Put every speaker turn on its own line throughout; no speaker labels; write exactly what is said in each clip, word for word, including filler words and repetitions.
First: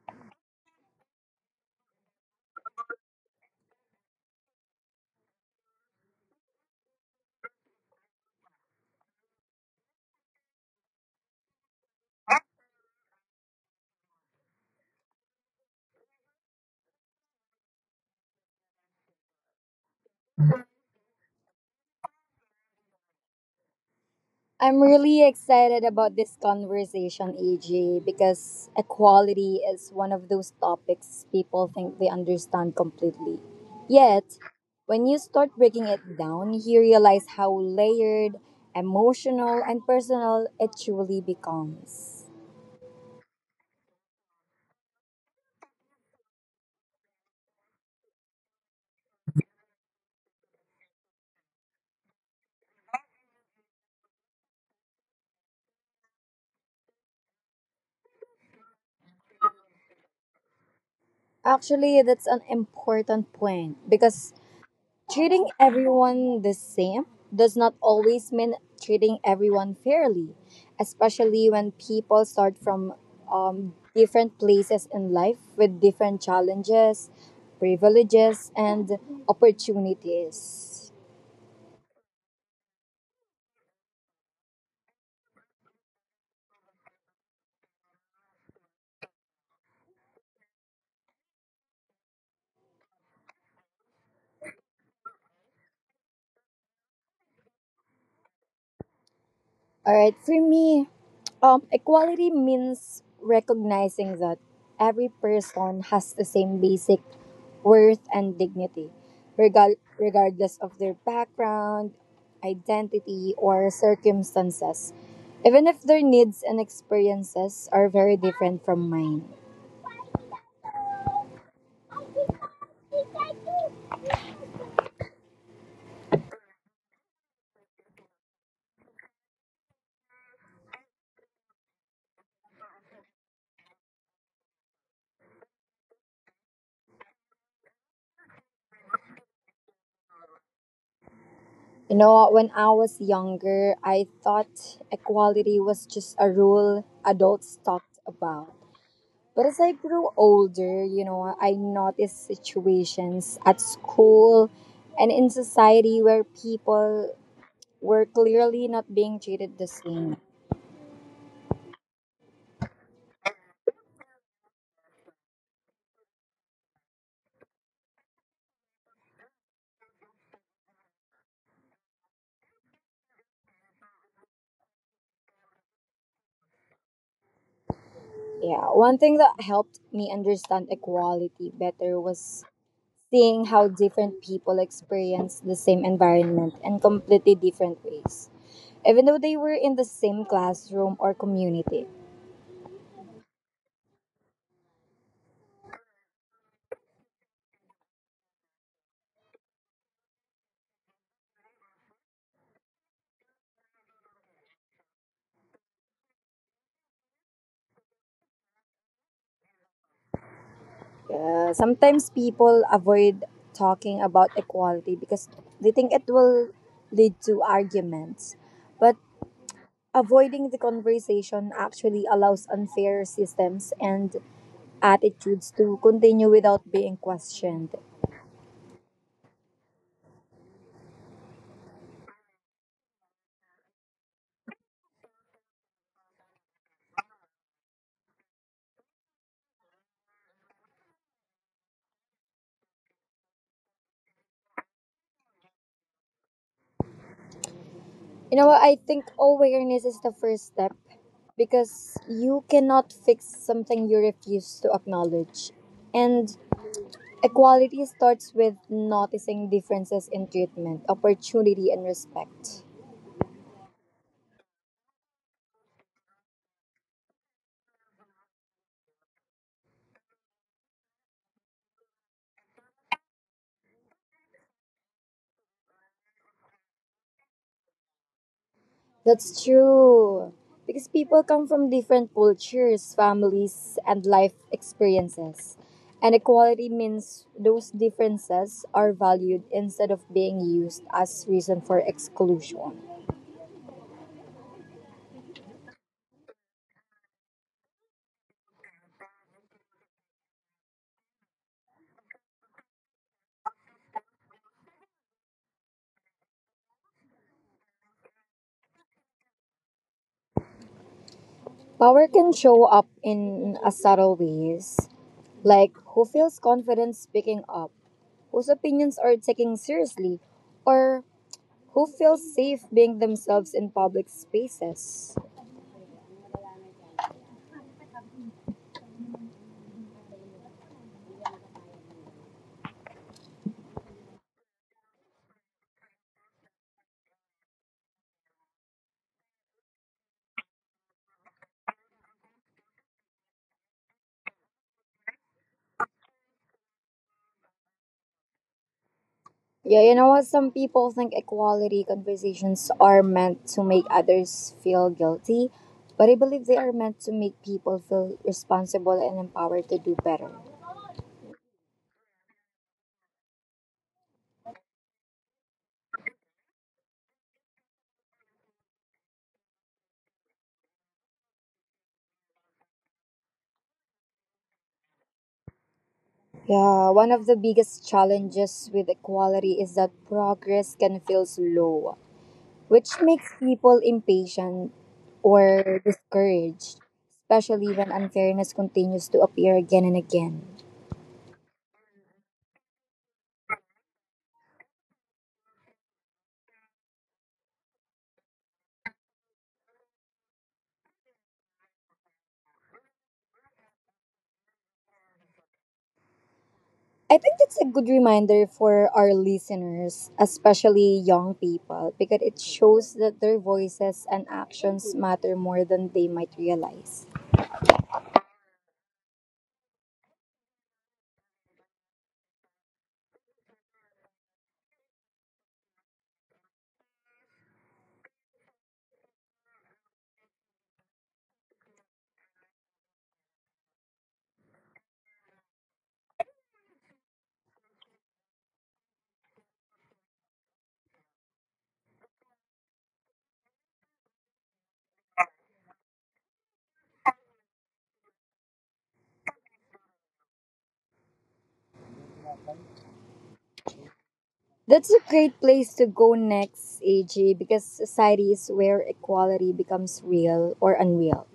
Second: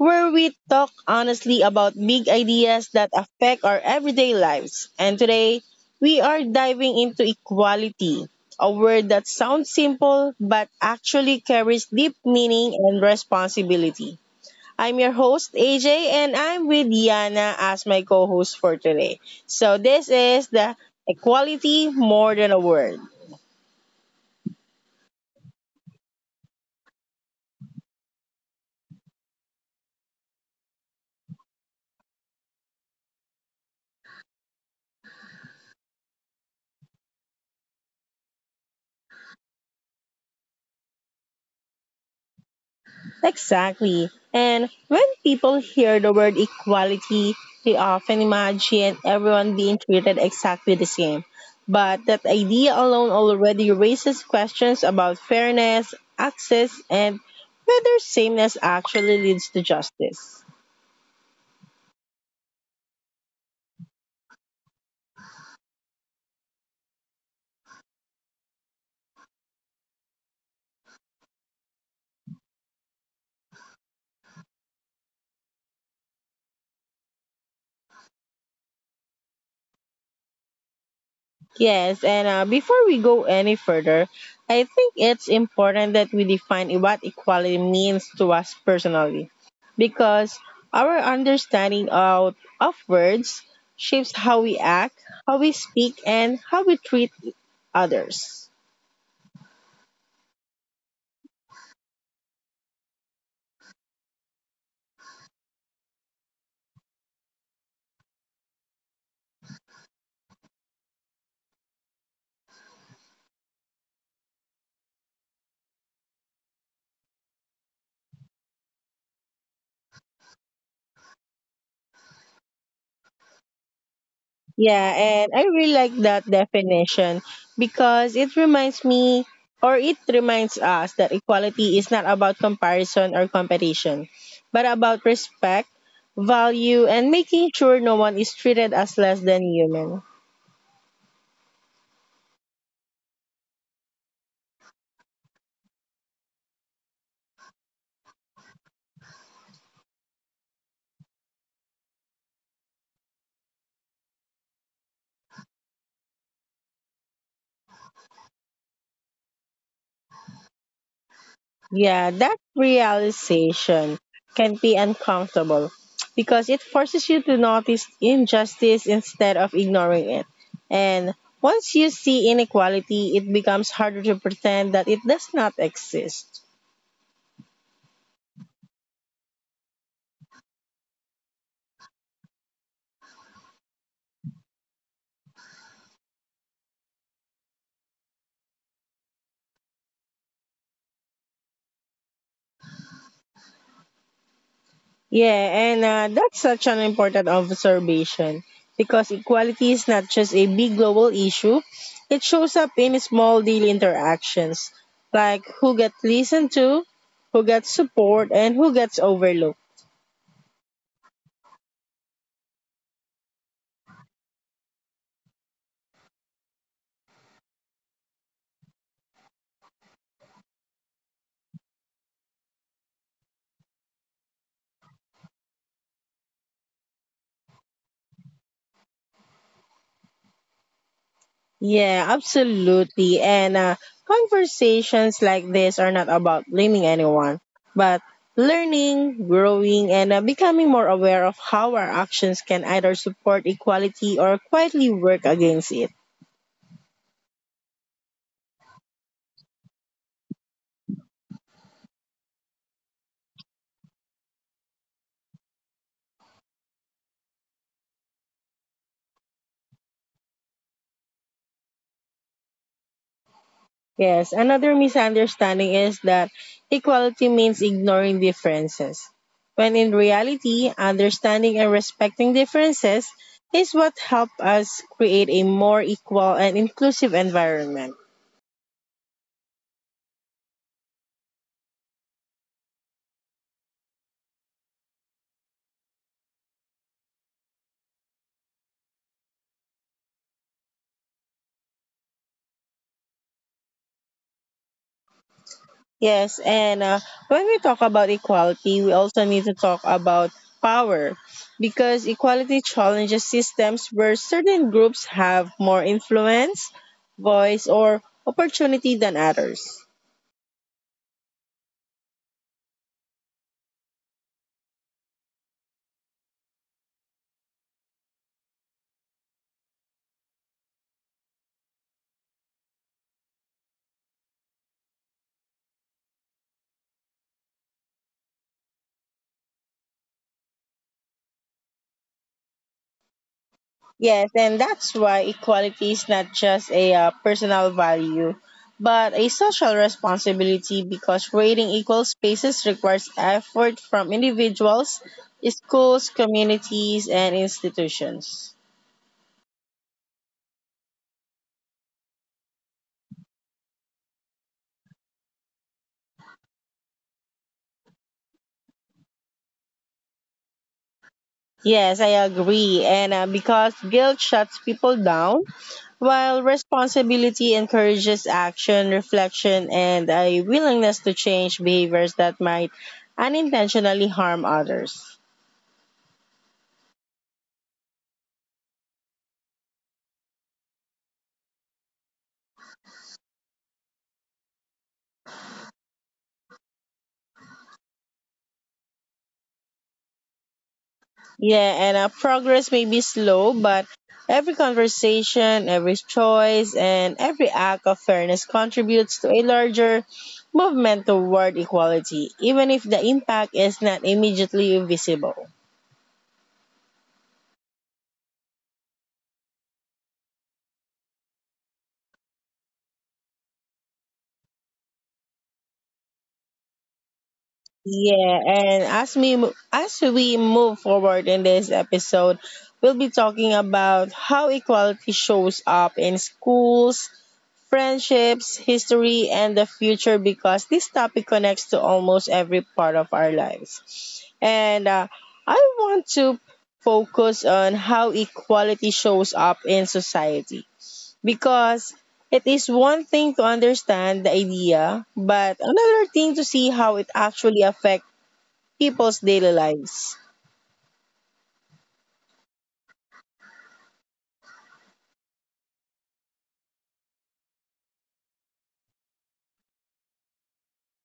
where we talk honestly about big ideas that affect our everyday lives. And today, we are diving into equality, a word that sounds simple but actually carries deep meaning and responsibility. I'm your host, A J, and I'm with Yana as my co host for today. So, this is the Equality More Than a Word.
I'm really excited about this conversation, A J, because equality is one of those topics people think they understand completely. Yet, when you start breaking it down, you realize how layered, emotional, and personal it truly becomes.
Exactly. And when people hear the word equality, they often imagine everyone being treated exactly the same. But that idea alone already raises questions about fairness, access, and whether sameness actually leads to justice.
Actually, that's an important point because treating everyone the same does not always mean treating everyone fairly, especially when people start from um, different places in life with different challenges, privileges, and opportunities.
Yes, and uh, before we go any further, I think it's important that we define what equality means to us personally, because our understanding of, of words shapes how we act, how we speak, and how we treat others.
All right, for me, um, equality means recognizing that every person has the same basic worth and dignity, regal- regardless of their background, identity, or circumstances, even if their needs and experiences are very different from mine.
Yeah, and I really like that definition because it reminds me or it reminds us that equality is not about comparison or competition, but about respect, value, and making sure no one is treated as less than human.
You know what, when I was younger, I thought equality was just a rule adults talked about. But as I grew older, you know, I noticed situations at school and in society where people were clearly not being treated the same.
Yeah, that realization can be uncomfortable because it forces you to notice injustice instead of ignoring it. And once you see inequality, it becomes harder to pretend that it does not exist.
Yeah, one thing that helped me understand equality better was seeing how different people experience the same environment in completely different ways, even though they were in the same classroom or community.
Yeah, and uh, that's such an important observation because equality is not just a big global issue, it shows up in small daily interactions like who gets listened to, who gets support, and who gets overlooked.
Yeah, sometimes people avoid talking about equality because they think it will lead to arguments. But avoiding the conversation actually allows unfair systems and attitudes to continue without being questioned.
Yeah, absolutely. And uh, conversations like this are not about blaming anyone, but learning, growing, and uh, becoming more aware of how our actions can either support equality or quietly work against it.
You know what? I think awareness is the first step because you cannot fix something you refuse to acknowledge. And equality starts with noticing differences in treatment, opportunity, and respect.
Yes, another misunderstanding is that equality means ignoring differences, when in reality, understanding and respecting differences is what help us create a more equal and inclusive environment.
That's true. Because people come from different cultures, families, and life experiences. And equality means those differences are valued instead of being used as reason for exclusion.
Yes, and uh, when we talk about equality, we also need to talk about power because equality challenges systems where certain groups have more influence, voice, or opportunity than others.
Power can show up in a subtle ways, like who feels confident speaking up, whose opinions are taken seriously, or who feel safe being themselves in public spaces.
Yes, and that's why equality is not just a uh, personal value, but a social responsibility because creating equal spaces requires effort from individuals, schools, communities, and institutions.
Yeah, you know what? Some people think equality conversations are meant to make others feel guilty, but I believe they are meant to make people feel responsible and empowered to do better.
Yes, I agree. And uh, because guilt shuts people down, while responsibility encourages action, reflection, and a willingness to change behaviors that might unintentionally harm others.
Yeah, one of the biggest challenges with equality is that progress can feel slow, which makes people impatient or discouraged, especially when unfairness continues to appear again and again.
Yeah, and uh, progress may be slow, but every conversation, every choice, and every act of fairness contributes to a larger movement toward equality, even if the impact is not immediately visible.
I think that's a good reminder for our listeners, especially young people, because it shows that their voices and actions matter more than they might realize.
Yeah, and as we mo- as we move forward in this episode, we'll be talking about how equality shows up in schools, friendships, history, and the future because this topic connects to almost every part of our lives. And uh, I want to focus on how equality shows up in society because it is one thing to understand the idea, but another thing to see how it actually affects people's daily lives.
That's a great place to go next, Aj, because society is where equality becomes real or unreal,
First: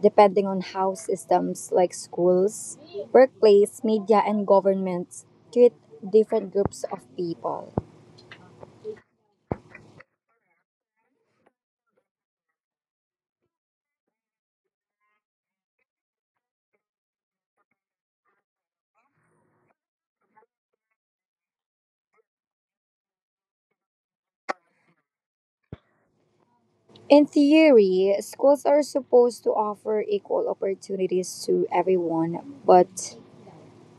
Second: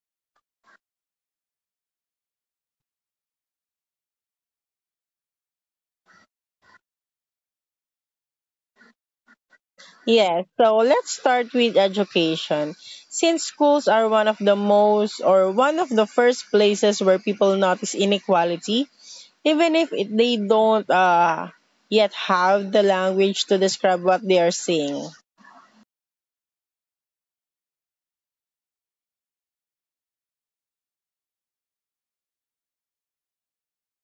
depending on how systems like schools, workplace, media, and governments treat different groups of people.
Yes, so let's start with education. Since schools are one of the most or one of the first places where people notice inequality, even if it, they don't uh, yet have the language to describe what they are seeing.
In theory, schools are supposed to offer equal opportunities to everyone, but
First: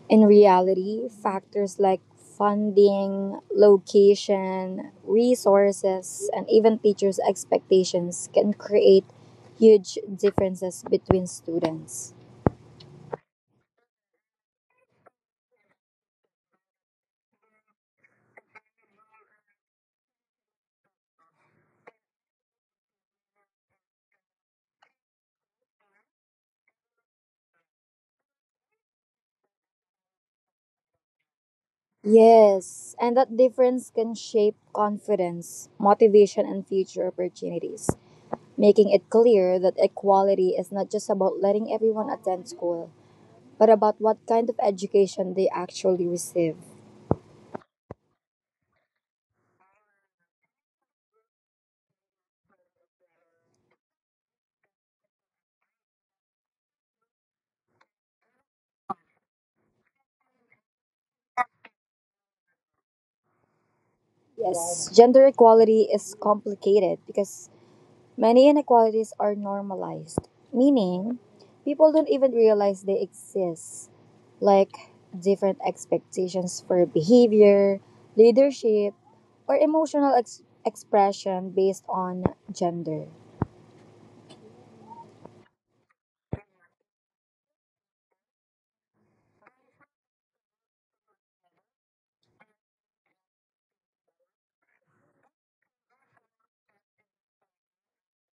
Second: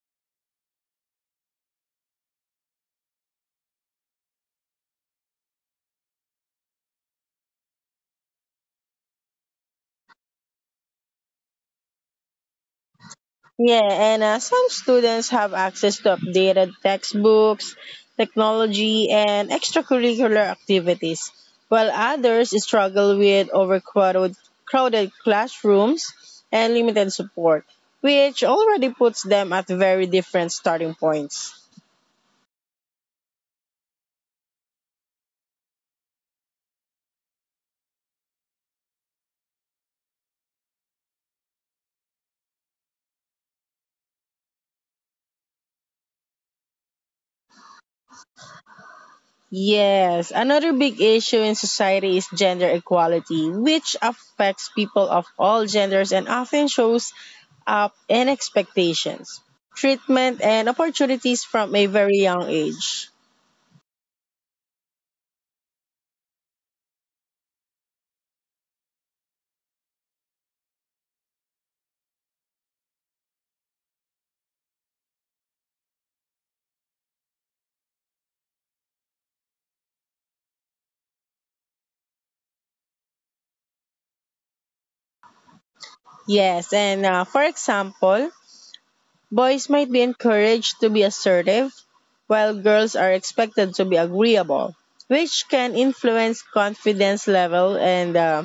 in reality, factors like funding, location, resources, and even teachers' expectations can create huge differences between students.
Yeah, and uh, some students have access to updated textbooks, technology, and extracurricular activities, while others struggle with overcrowded crowded classrooms and limited support, which already puts them at very different starting points.
Yes, and that difference can shape confidence, motivation, and future opportunities, making it clear that equality is not just about letting everyone attend school but about what kind of education they actually receive.
Yes, another big issue in society is gender equality, which affects people of all genders and often shows up in expectations, treatment, and opportunities from a very young age.
Yes, gender equality is complicated because many inequalities are normalized, meaning people don't even realize they exist, like different expectations for behavior, leadership, or emotional ex- expression based on gender.
Yes, and uh, for example, boys might be encouraged to be assertive, while girls are expected to be agreeable, which can influence confidence level and uh,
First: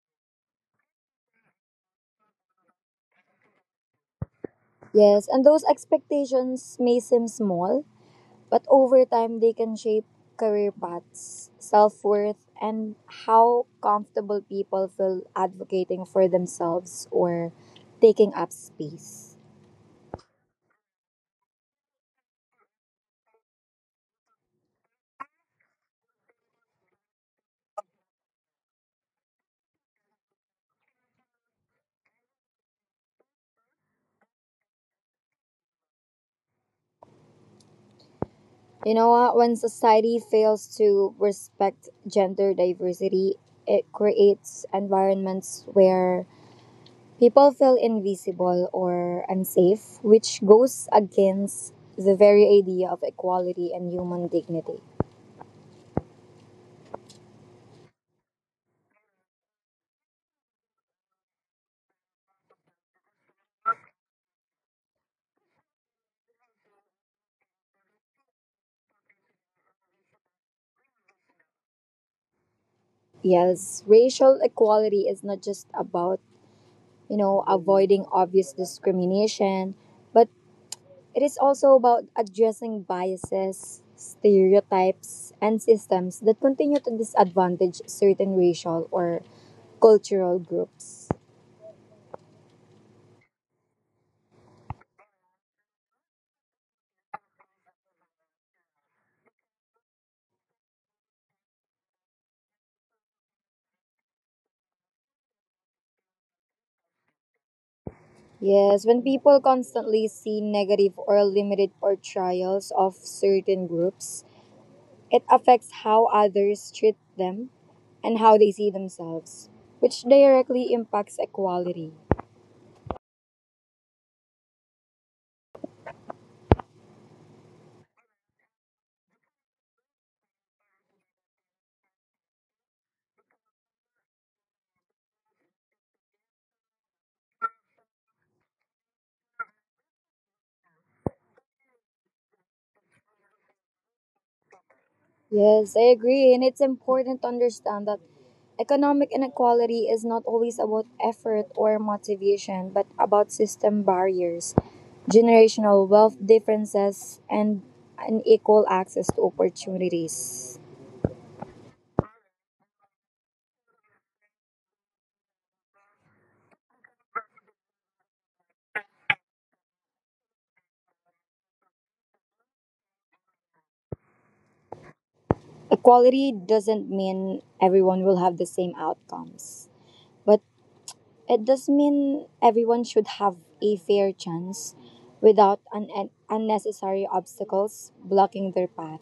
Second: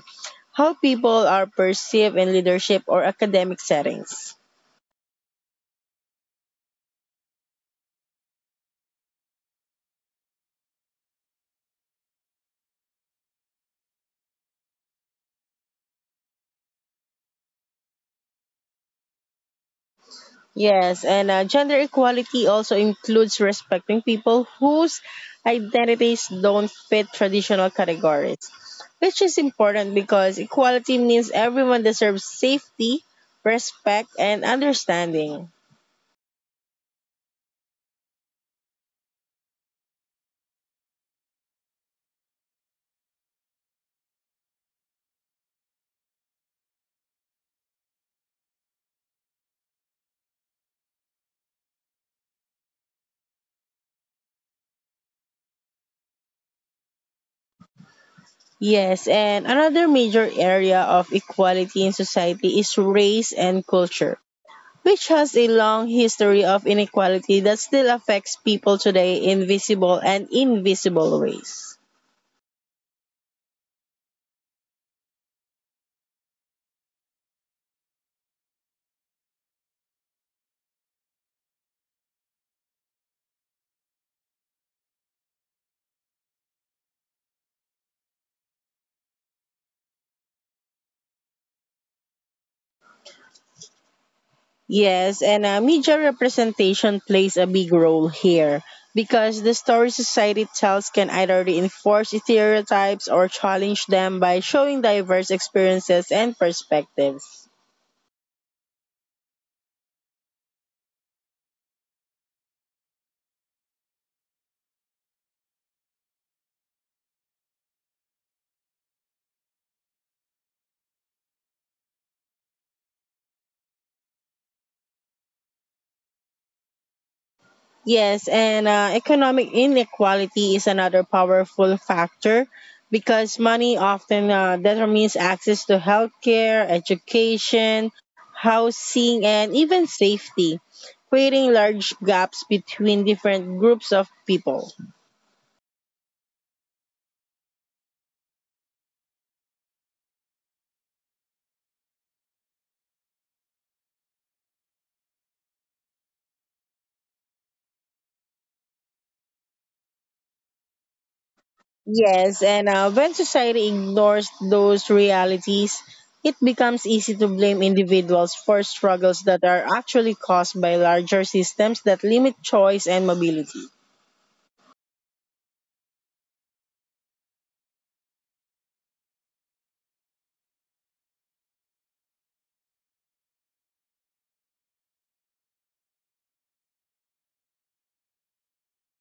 how people are perceived in leadership or academic settings.
Yes, and those expectations may seem small, but over time they can shape career paths, self worth, and how comfortable people feel advocating for themselves or taking up space.
Yes, and uh, gender equality also includes respecting people whose identities don't fit traditional categories, which is important because equality means everyone deserves safety, respect, and understanding.
You know what? When society fails to respect gender diversity, it creates environments where people feel invisible or unsafe, which goes against the very idea of equality and human dignity.
Yes, and another major area of equality in society is race and culture, which has a long history of inequality that still affects people today in visible and invisible ways.
Yes, racial equality is not just about, you know, avoiding obvious discrimination, but it is also about addressing biases, stereotypes, and systems that continue to disadvantage certain racial or cultural groups.
Yes, and uh, media representation plays a big role here because the story society tells can either reinforce stereotypes or challenge them by showing diverse experiences and perspectives.
Yes, when people constantly see negative or limited portrayals of certain groups, it affects how others treat them and how they see themselves, which directly impacts equality.
Yes, and uh, economic inequality is another powerful factor because money often uh, determines access to healthcare, education, housing, and even safety creating large gaps between different groups of people.
Yes, I agree. And it's important to understand that economic inequality is not always about effort or motivation, but about system barriers, generational wealth differences, and unequal access to opportunities.
Yes, and uh, when society ignores those realities, it becomes easy to blame individuals for struggles that are actually caused by larger systems that limit choice and mobility.
Equality doesn't mean everyone will have the same outcomes, but it does mean everyone should have a fair chance without un- unnecessary obstacles blocking their path.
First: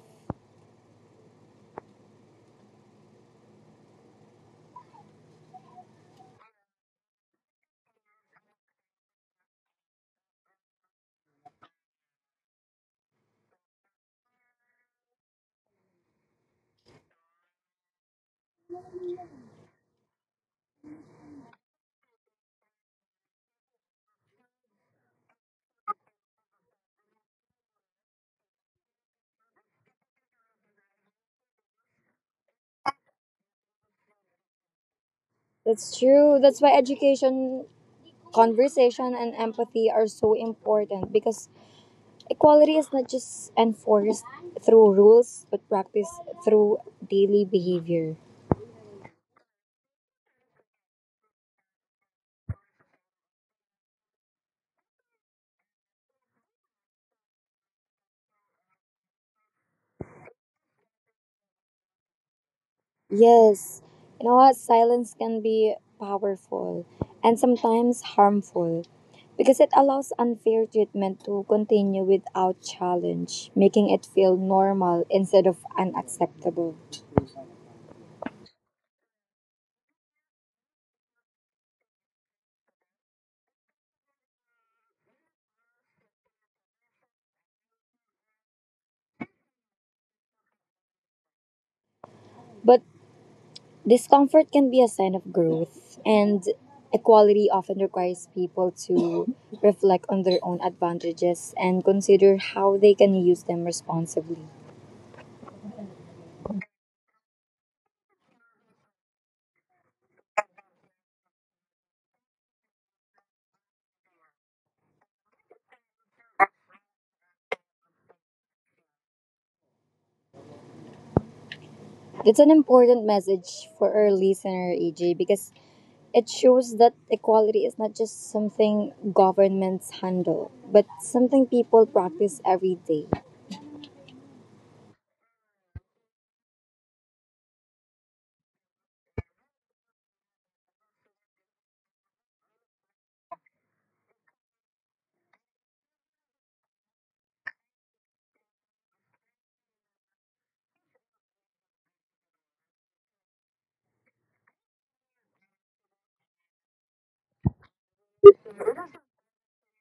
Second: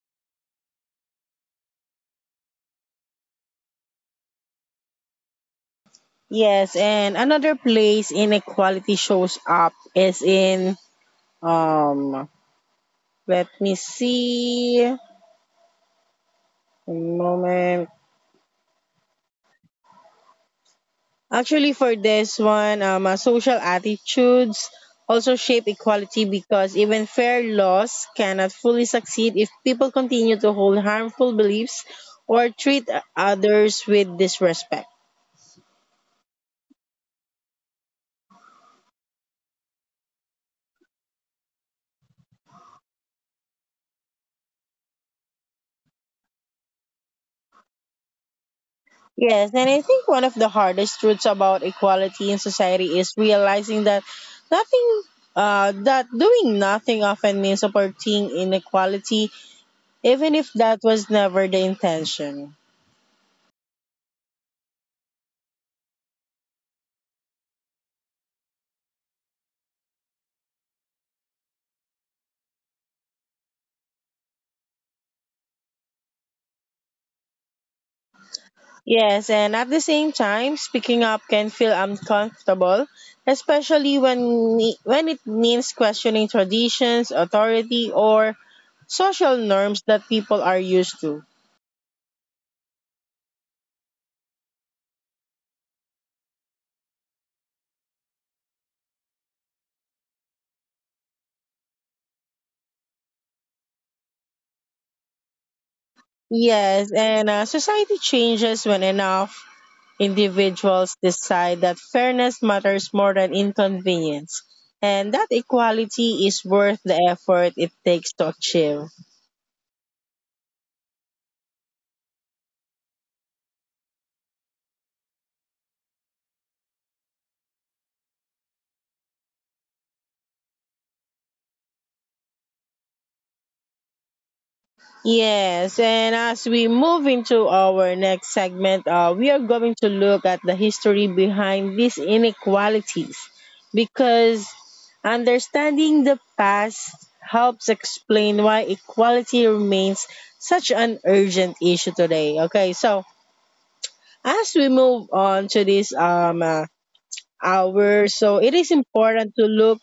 Yes, and another place inequality shows up is in um let me see a moment. Actually, for this one, um, uh, social attitudes also shape equality because even fair laws cannot fully succeed if people continue to hold harmful beliefs or treat others with disrespect.
That's true. That's why education, conversation, and empathy are so important because equality is not just enforced through rules but practiced through daily behavior.
Yes, and I think one of the hardest truths about equality in society is realizing that nothing, uh, that doing nothing often means supporting inequality, even if that was never the intention.
Yes, you know what? Silence can be powerful and sometimes harmful because it allows unfair treatment to continue without challenge, making it feel normal instead of unacceptable.
Yes, and at the same time, speaking up can feel uncomfortable, especially when ne- when it means questioning traditions, authority, or social norms that people are used to.
But discomfort can be a sign of growth, and equality often requires people to reflect on their own advantages and consider how they can use them responsibly.
Yes, and uh, society changes when enough individuals decide that fairness matters more than inconvenience, and that equality is worth the effort it takes to achieve.
That's an important message for our listener, A J, because it shows that equality is not just something governments handle, but something people practice every day.
Yes, and as we move into our next segment, uh, we are going to look at the history behind these inequalities because understanding the past helps explain why equality remains such an urgent issue today. Okay, so as we move on to this um, uh, hour, so it is important to look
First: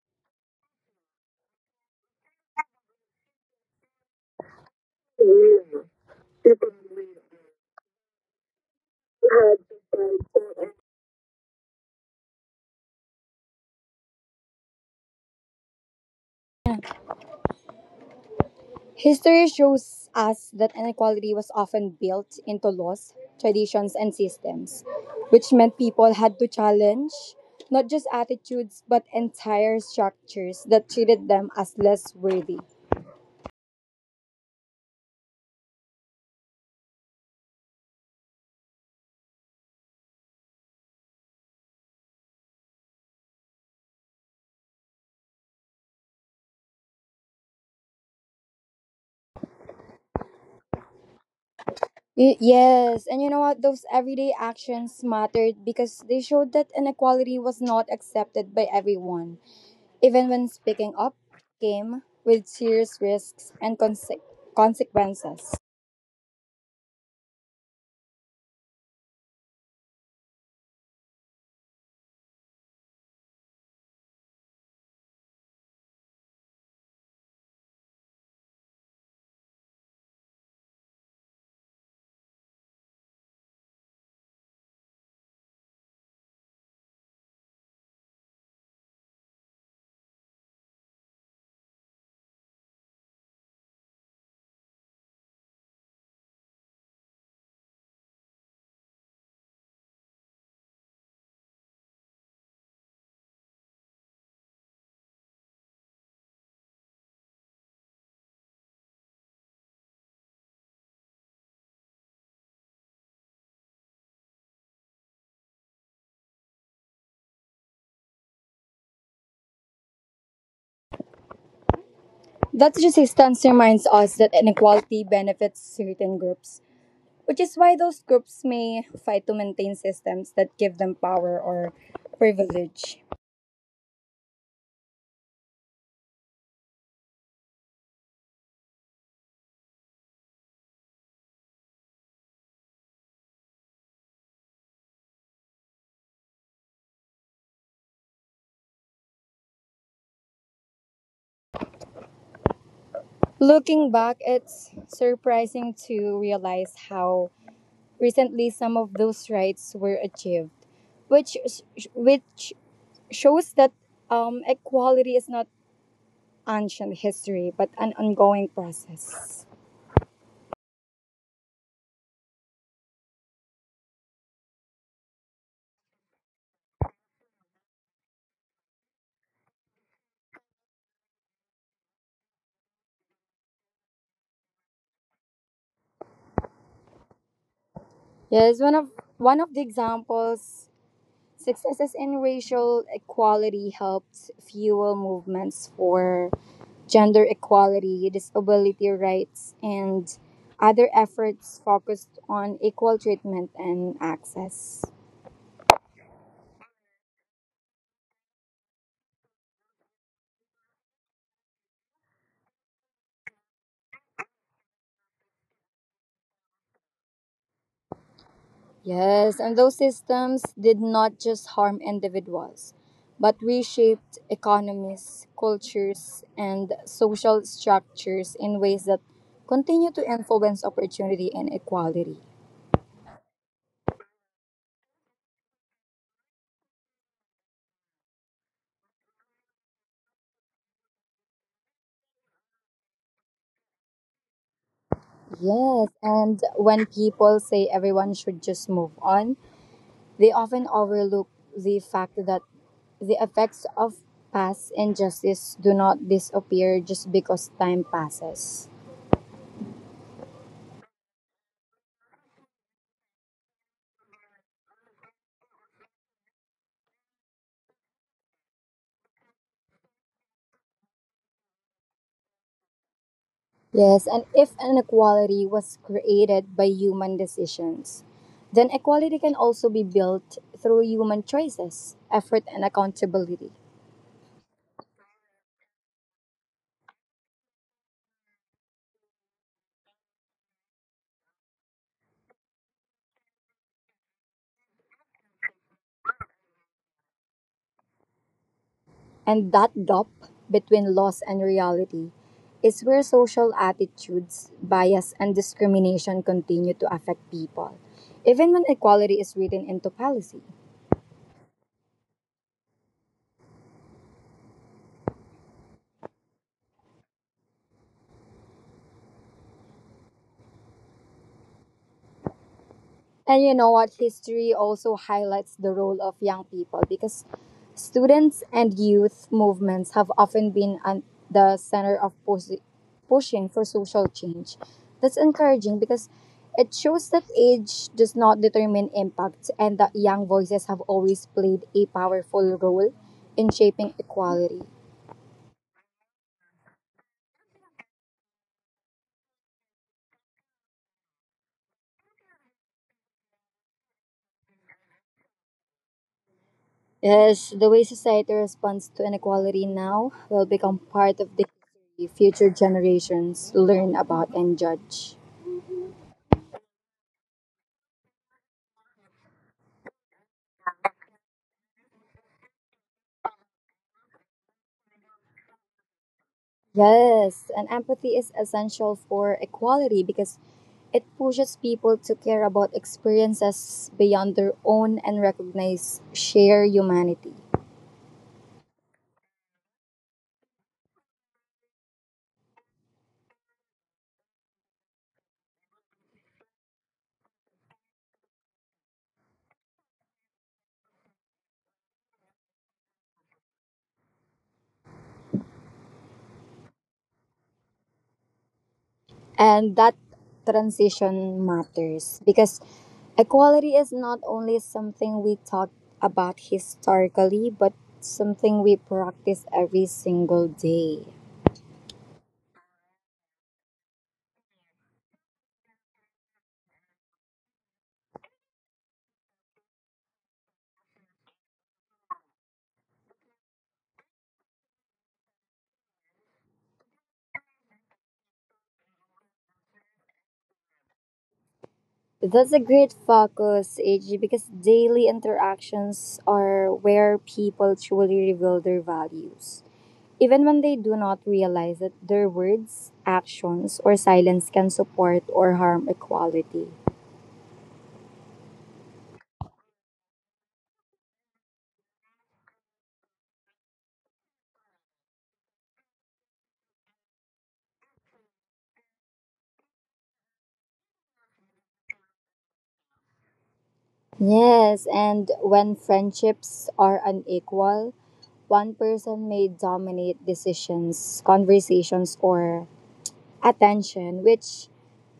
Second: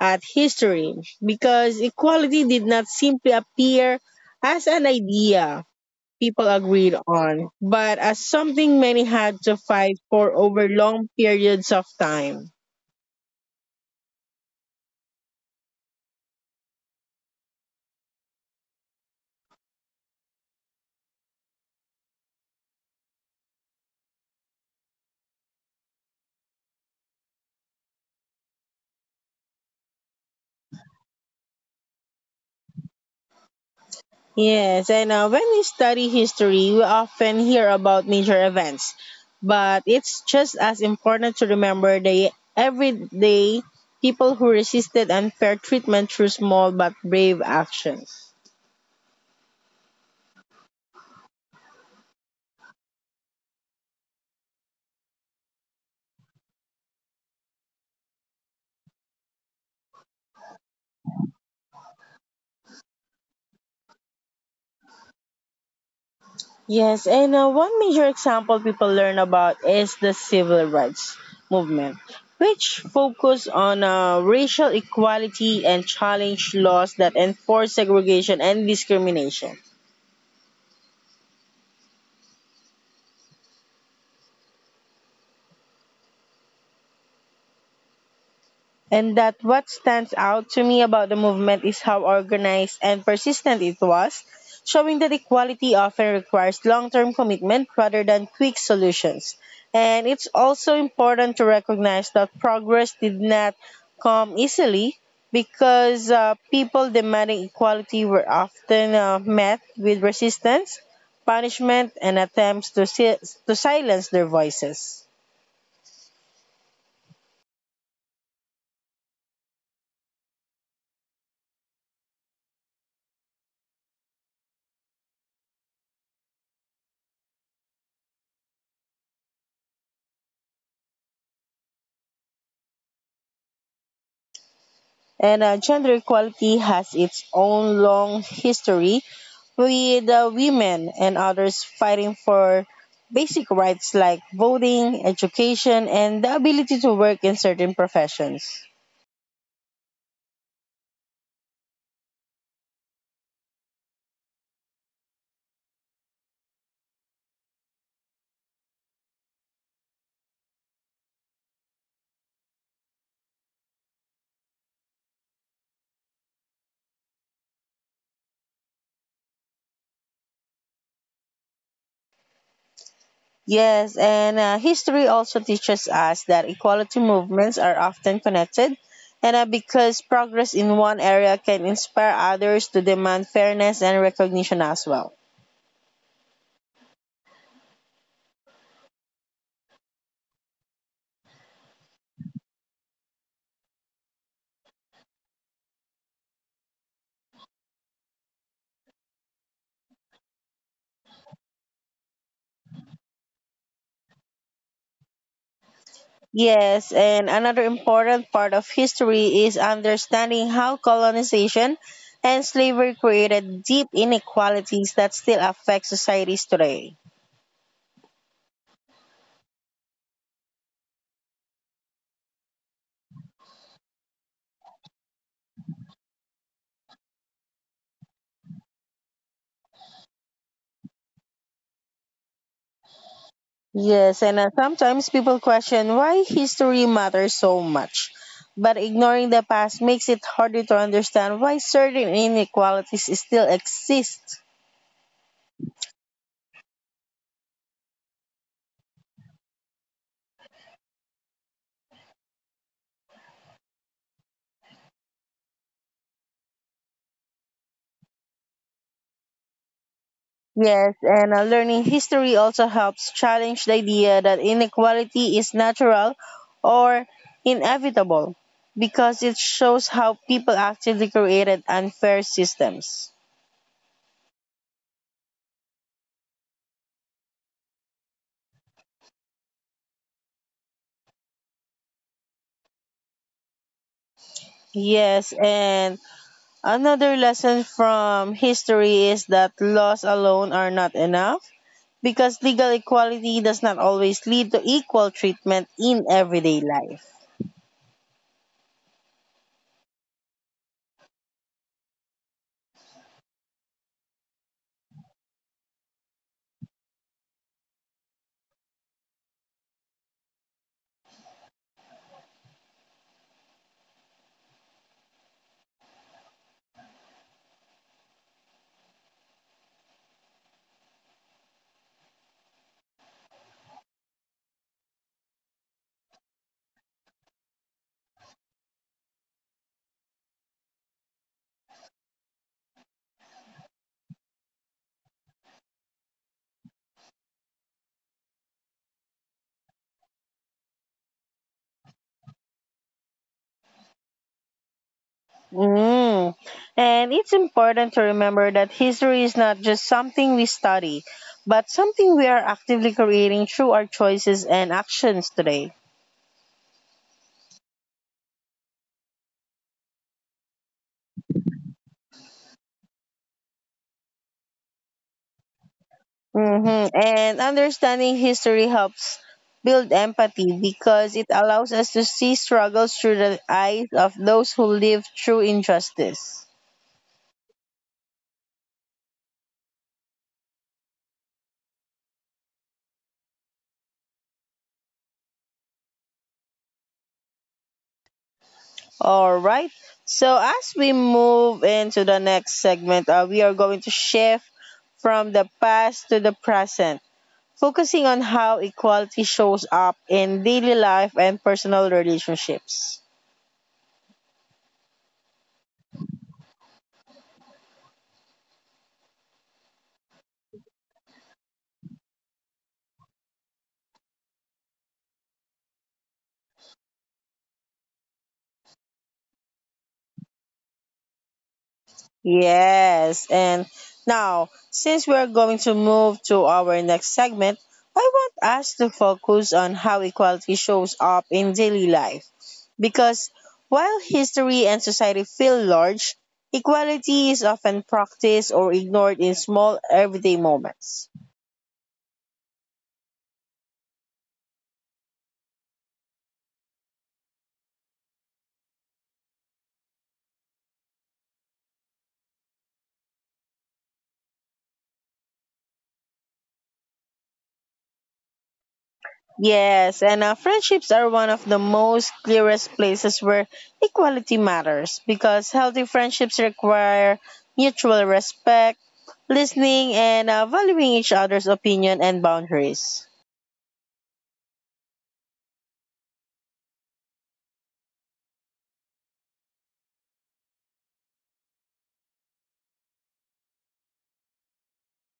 at history because equality did not simply appear as an idea people agreed on, but as something many had to fight for over long periods of time.
History shows us that inequality was often built into laws, traditions, and systems, which meant people had to challenge not just attitudes but entire structures that treated them as less worthy.
Yes, and uh, when we study history, we often hear about major events, but it's just as important to remember the everyday people who resisted unfair treatment through small but brave actions.
Y- yes, and you know what? Those everyday actions mattered because they showed that inequality was not accepted by everyone, even when speaking up came with serious risks and conse- consequences.
Yes, and uh, one major example people learn about is the civil rights movement, which focus on uh, racial equality and challenge laws that enforce segregation and discrimination. And that what stands out to me about the movement is how organized and persistent it was, showing that equality often requires long term commitment rather than quick solutions. And it's also important to recognize that progress did not come easily because uh, people demanding equality were often uh, met with resistance, punishment, and attempts to, si- to silence their voices.
That resistance reminds us that inequality benefits certain groups, which is why those groups may fight to maintain systems that give them power or privilege.
And uh, gender equality has its own long history with uh, women and others fighting for basic rights like voting, education, and the ability to work in certain professions.
Looking back, it's surprising to realize how recently some of those rights were achieved, which which shows that um, equality is not ancient history but an ongoing process.
Yes, and uh, history also teaches us that equality movements are often connected, and uh, because progress in one area can inspire others to demand fairness and recognition as well.
Yes, one of one of the examples. Successes in racial equality helped fuel movements for gender equality, disability rights, and other efforts focused on equal treatment and access.
Yes, and another important part of history is understanding how colonization and slavery created deep inequalities that still affect societies today.
Yes, and those systems did not just harm individuals, but reshaped economies, cultures, and social structures in ways that continue to influence opportunity and equality.
Yes, and uh, sometimes people question why history matters so much. But ignoring the past makes it harder to understand why certain inequalities still exist.
Yes, and when people say everyone should just move on, they often overlook the fact that the effects of past injustice do not disappear just because time passes.
Yes, and uh, learning history also helps challenge the idea that inequality is natural or inevitable because it shows how people actually created unfair systems.
Yes, and if inequality was created by human decisions, then equality can also be built through human choices, effort, and accountability.
Yes, and another lesson from history is that laws alone are not enough because legal equality does not always lead to equal treatment in everyday life.
And that gap between loss and reality is where social attitudes, bias, and discrimination continue to affect people, even when equality is written into policy. And you know what? History also highlights the role of young people because students and youth movements have often been at the center of pos- pushing for social change. That's encouraging because it shows that age does not determine impact and that young voices have always played a powerful role in shaping equality.
Mm. And it's important to remember that history is not just something we study, but something we are actively creating through our choices and actions today.
Yes, the way society responds to inequality now will become part of the history future generations learn about and judge.
Hmm. And understanding history helps build empathy because it allows us to see struggles through the eyes of those who live through injustice.
Yes, and empathy is essential for equality because it pushes people to care about experiences beyond their own and recognize shared humanity.
All right. So, as we move into the next segment, uh, we are going to shift from the past to the present focusing on how equality shows up in daily life and personal relationships.
And that transition matters because equality is not only something we talk about historically, but something we practice every single day.
Yes, and now, since we are going to move to our next segment, I want us to focus on how equality shows up in daily life. Because while history and society feel large, equality is often practiced or ignored in small everyday moments.
That's a great focus, A G, because daily interactions are where people truly reveal their values. Even when they do not realize that their words, actions, or silence can support or harm equality.
Yes, and uh, friendships are one of the most clearest places where equality matters because healthy friendships require mutual respect, listening, and uh, valuing each other's opinion and boundaries.
Yes, and when friendships are unequal, one person may dominate decisions, conversations, or attention, which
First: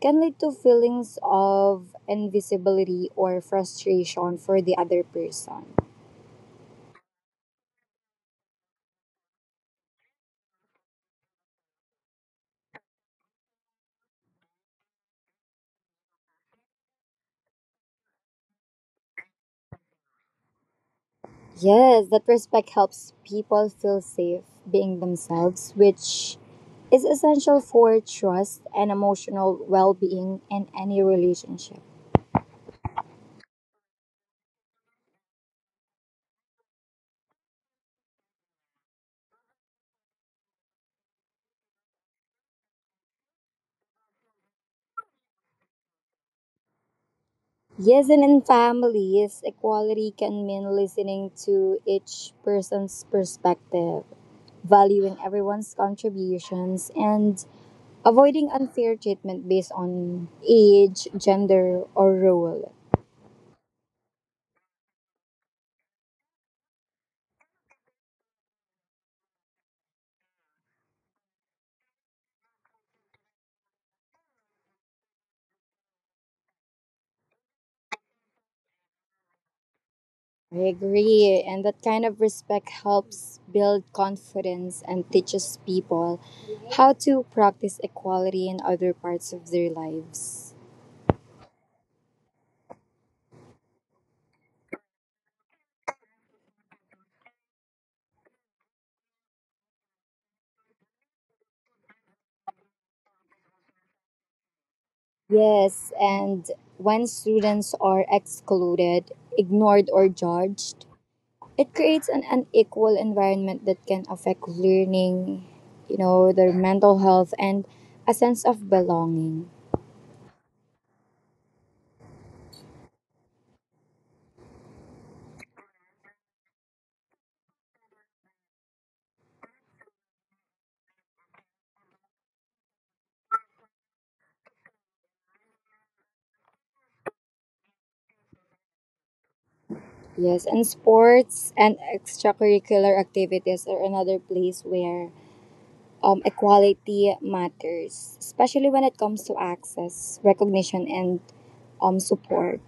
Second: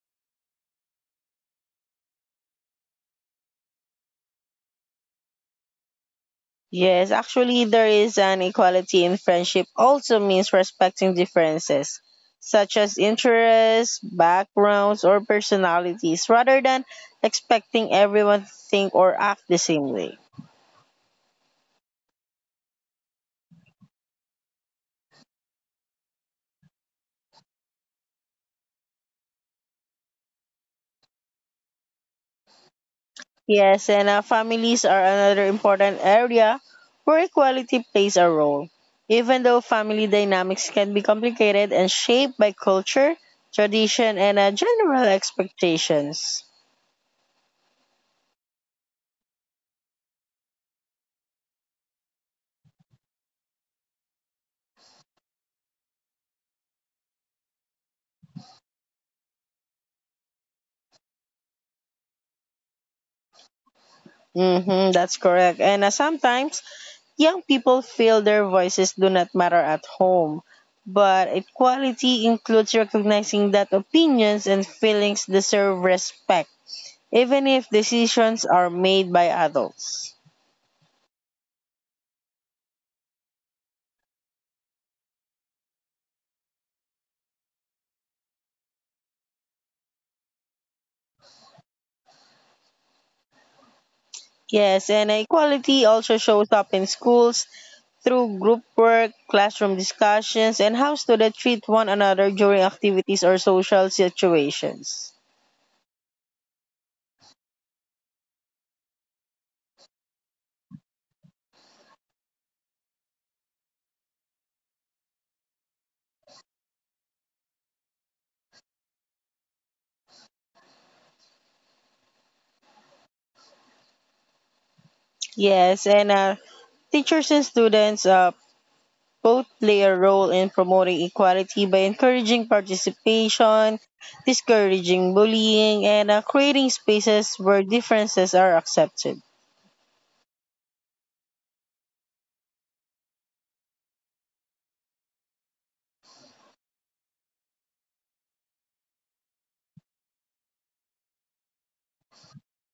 can lead to feelings of invisibility or frustration for the other person.
Yes, actually, there is an equality in friendship, also means respecting differences, such as interests, backgrounds, or personalities, rather than expecting everyone to think or act the same way.
Yes, that respect helps people feel safe being themselves, which is essential for trust and emotional well being in any relationship.
Yes, and uh, families are another important area where equality plays a role. Even though family dynamics can be complicated and shaped by culture, tradition, and uh, general expectations.
Yes, and in families, equality can mean listening to each person's perspective, valuing everyone's contributions, and avoiding unfair treatment based on age, gender, or role.
Mm-hmm, that's correct. And uh, sometimes young people feel their voices do not matter at home. But equality includes recognizing that opinions and feelings deserve respect, even if decisions are made by adults.
I agree, and that kind of respect helps build confidence and teaches people how to practice equality in other parts of their lives.
Yes, and equality also shows up in schools through group work, classroom discussions, and how students treat one another during activities or social situations.
Yes, and when students are excluded, ignored, or judged, it creates an unequal environment that can affect learning, you know, their mental health and a sense of belonging.
Yes, and uh, teachers and students uh, both play a role in promoting equality by encouraging participation, discouraging bullying, and uh, creating spaces where differences are accepted.
Yes, and sports and extracurricular activities are another place where um, equality matters, especially when it comes to access, recognition, and um, support.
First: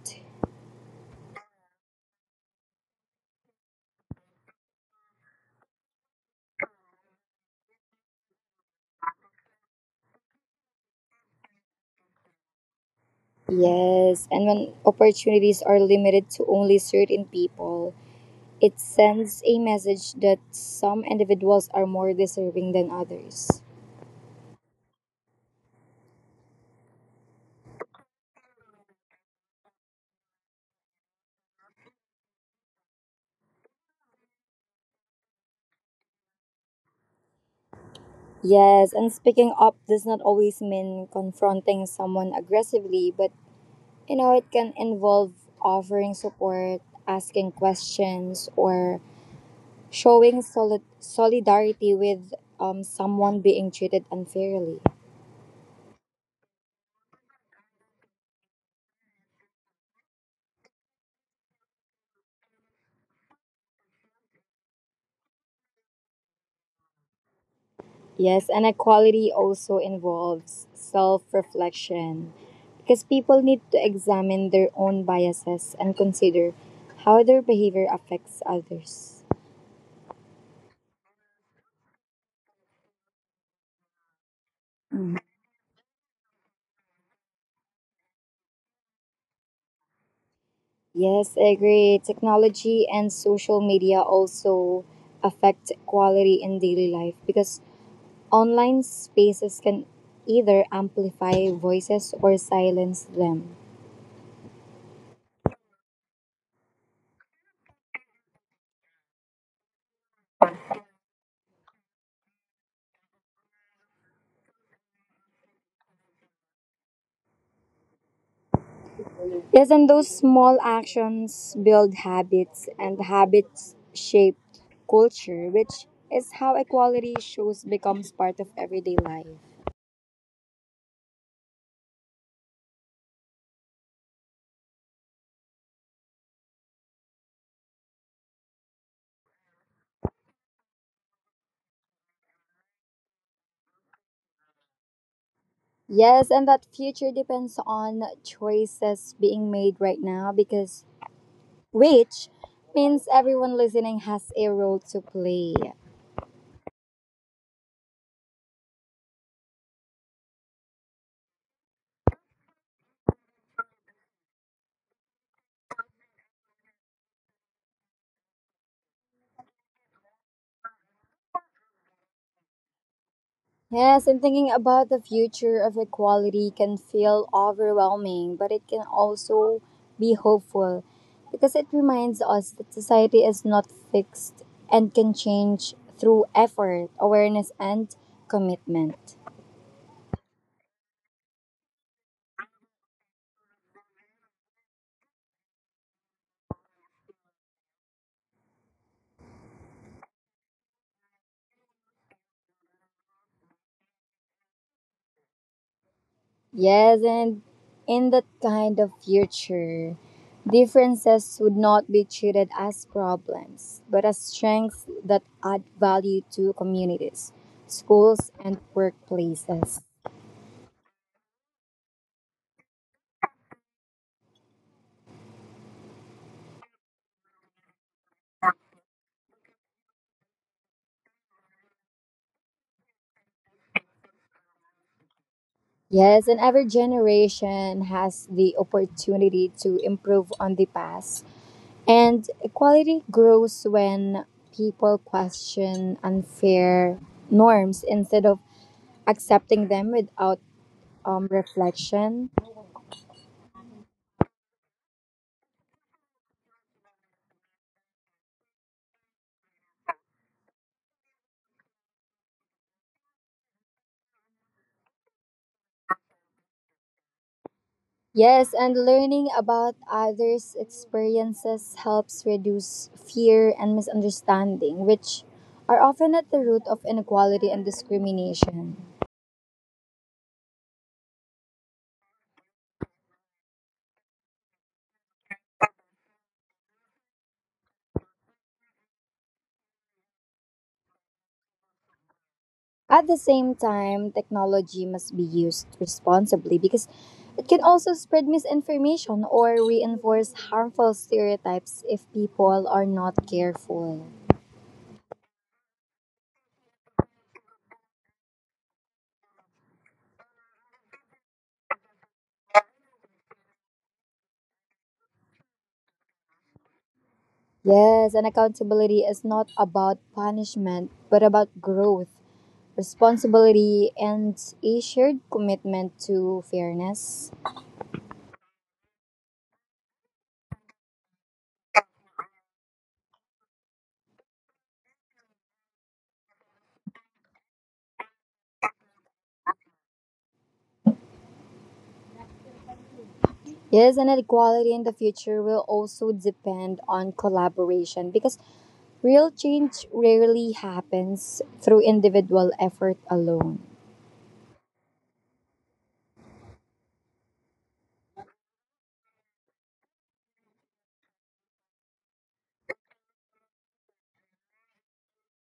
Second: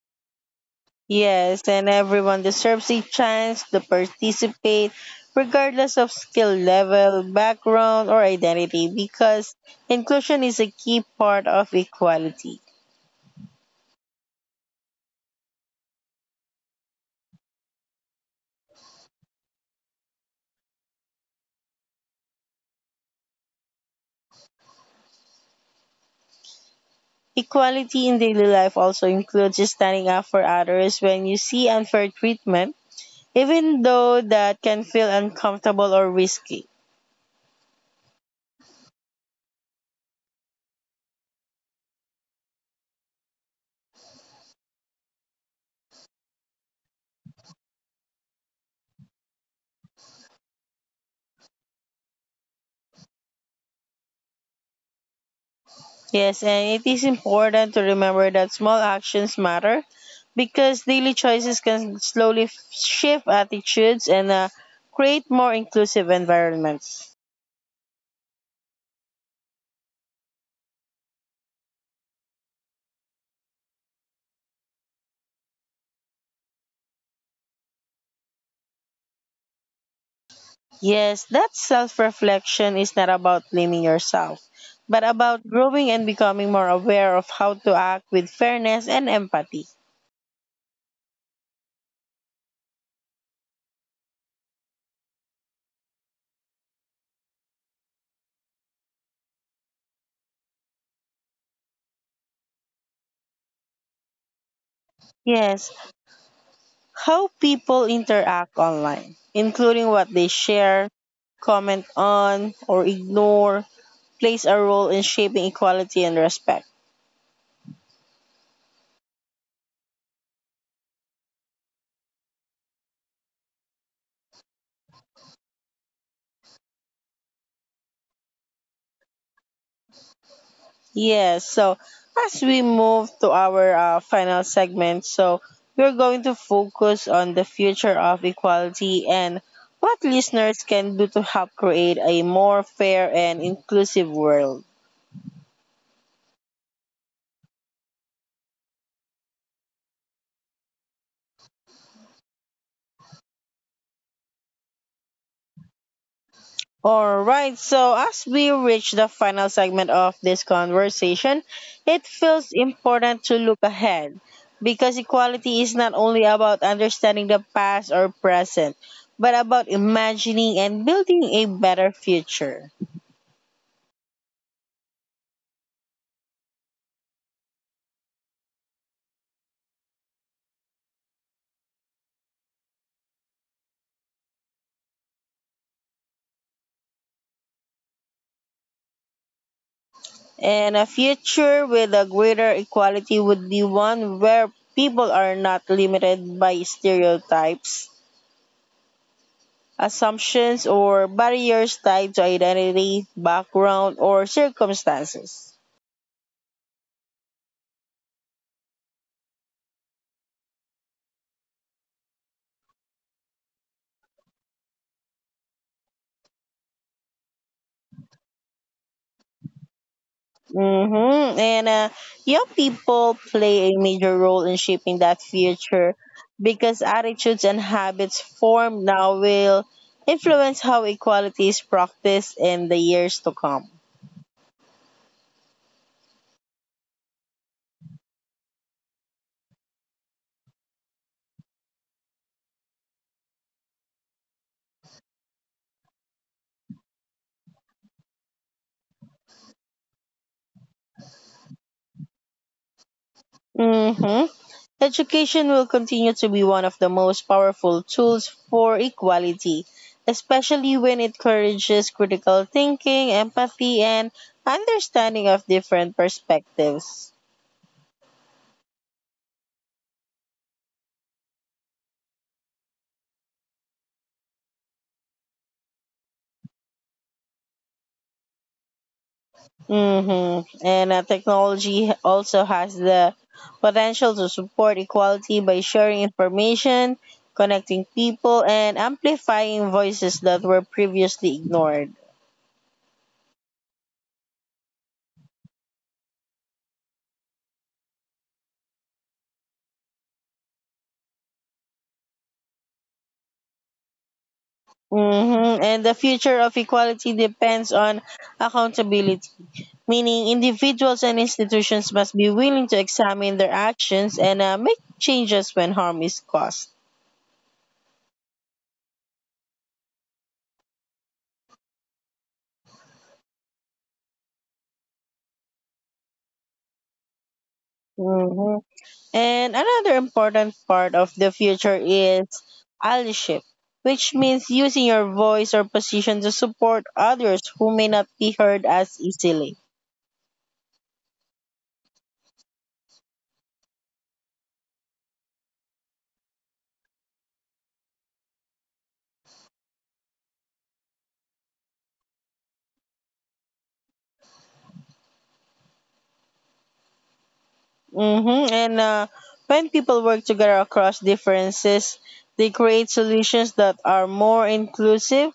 Yes, and everyone deserves a chance to participate, regardless of skill level, background, or identity, because inclusion is a key part of equality.
Yes, and when opportunities are limited to only certain people, it sends a message that some individuals are more deserving than others.
Equality in daily life also includes standing up for others when you see unfair treatment, even though that can feel uncomfortable or risky.
Yes, and speaking up does not always mean confronting someone aggressively, but you know, it can involve offering support, asking questions, or showing solid- solidarity with um, someone being treated unfairly.
Yes, and it is important to remember that small actions matter because daily choices can slowly f- shift attitudes and uh, create more inclusive environments.
Yes, and equality also involves self reflection because people need to examine their own biases and consider how their behavior affects others.
Yes, that self reflection is not about blaming yourself, but about growing and becoming more aware of how to act with fairness and empathy.
Yes, I agree. Technology and social media also affect equality in daily life because online spaces can either amplify voices or silence them.
Yes, how people interact online, including what they share, comment on, or ignore, plays a role in shaping equality and respect.
Yes, and those small actions build habits, and habits shape culture, which is how equality shows becomes part of everyday life.
Yes, so as we move to our uh, final segment, so we're going to focus on the future of equality and what listeners can do to help create a more fair and inclusive world.
Yes, and that future depends on choices being made right now because which means everyone listening has a role to play.
All right, so as we reach the final segment of this conversation, it feels important to look ahead because equality is not only about understanding the past or present, but about imagining and building a better future.
Yes, and thinking about the future of equality can feel overwhelming, but it can also be hopeful because it reminds us that society is not fixed and can change through effort, awareness, and commitment.
And a future with a greater equality would be one where people are not limited by stereotypes, assumptions, or barriers tied to identity, background, or circumstances.
Yes, and in that kind of future, differences would not be treated as problems, but as strengths that add value to communities, schools, and workplaces.
Mm-hmm. And uh, young people play a major role in shaping that future because attitudes and habits formed now will influence how equality is practiced in the years to come.
Yes, and every generation has the opportunity to improve on the past. And equality grows when people question unfair norms instead of accepting them without um, reflection.
Mm-hmm. Education will continue to be one of the most powerful tools for equality, especially when it encourages critical thinking, empathy, and understanding of different perspectives.
Yes, and learning about others' experiences helps reduce fear and misunderstanding, which are often at the root of inequality and discrimination.
Mm-hmm. And uh, technology also has the potential to support equality by sharing information, connecting people, and amplifying voices that were previously ignored.
At the same time, technology must be used responsibly because it can also spread misinformation or reinforce harmful stereotypes if people are not careful.
Mm-hmm. And the future of equality depends on accountability, meaning individuals and institutions must be willing to examine their actions and uh, make changes when harm is caused.
Yes, and accountability is not about punishment, but about growth, responsibility, and a shared commitment to fairness.
Mm-hmm. And another important part of the future is allyship, which means using your voice or position to support others who may not be heard as easily.
Yes, and equality in the future will also depend on collaboration because real change rarely happens through individual effort alone.
Mm-hmm. And uh, when people work together across differences, they create solutions that are more inclusive,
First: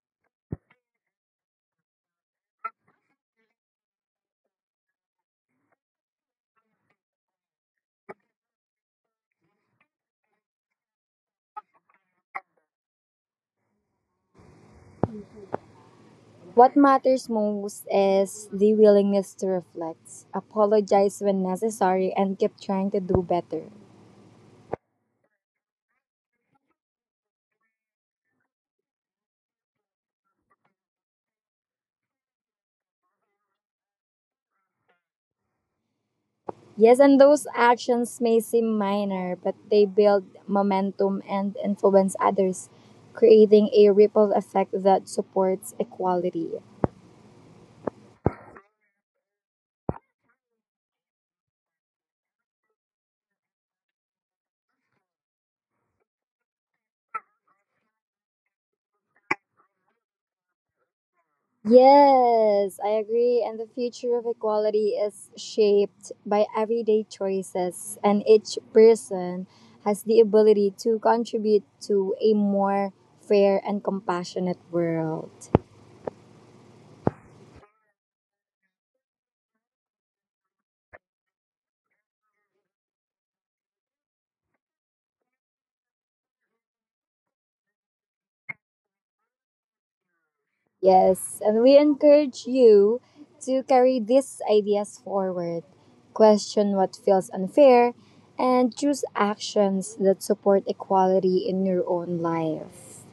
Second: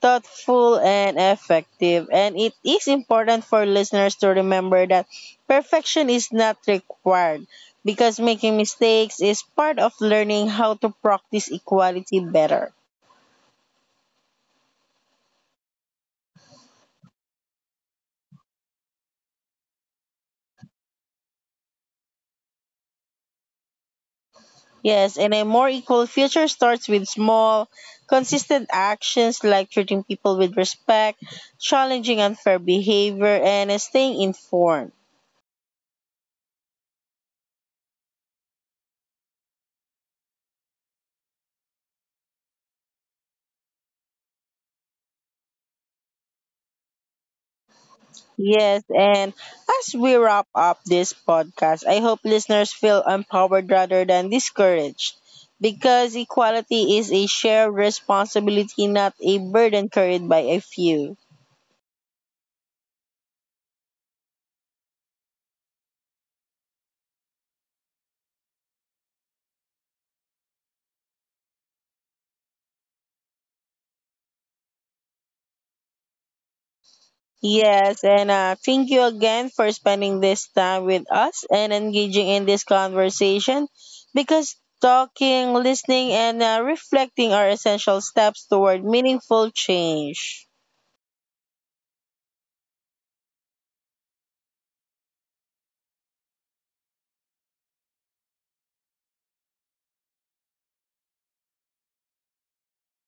thoughtful, and effective. And it is important for listeners to remember that perfection is not required because making mistakes is part of learning how to practice equality better.
What matters most is the willingness to reflect, apologize when necessary, and keep trying to do better.
Yes, and a more equal future starts with small, consistent actions like treating people with respect, challenging unfair behavior, and staying informed.
Yes, and those actions may seem minor, but they build momentum and influence others, creating a ripple effect that supports equality.
Yes, and as we wrap up this podcast, I hope listeners feel empowered rather than discouraged because equality is a shared responsibility, not a burden carried by a few.
Yes, I agree. And the future of equality is shaped by everyday choices, and each person has the ability to contribute to a more fair and compassionate world.
Yes, and uh, thank you again for spending this time with us and engaging in this conversation because talking, listening, and uh, reflecting are essential steps toward meaningful change.
Yes, and we encourage you to carry these ideas forward, question what feels unfair, and choose actions that support equality in your own life.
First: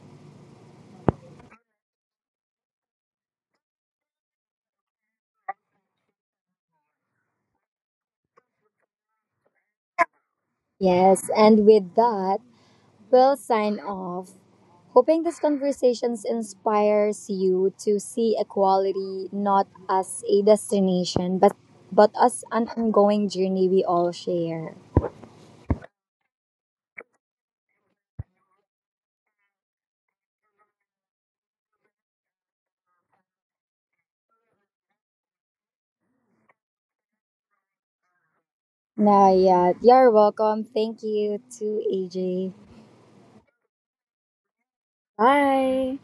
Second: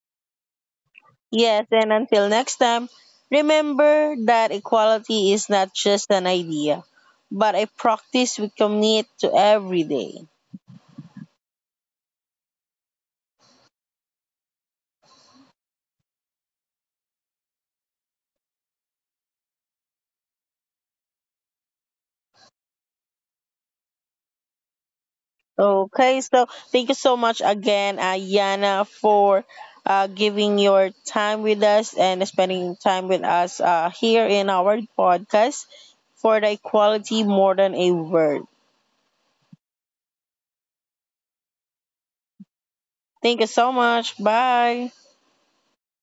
Yes, and until next time, remember that equality is not just an idea, but a practice we commit to every day.
Yes, and with that, we'll sign off hoping these conversations inspires you to see equality not as a destination, but but as an ongoing journey we all share.
Okay, so thank you so much again, uh, Yana, for uh, giving your time with us and spending time with us uh, here in our podcast for the equality more than a word.
Nah, yeah, you're welcome. Thank you to A J.
Thank you so much. Bye.
Bye.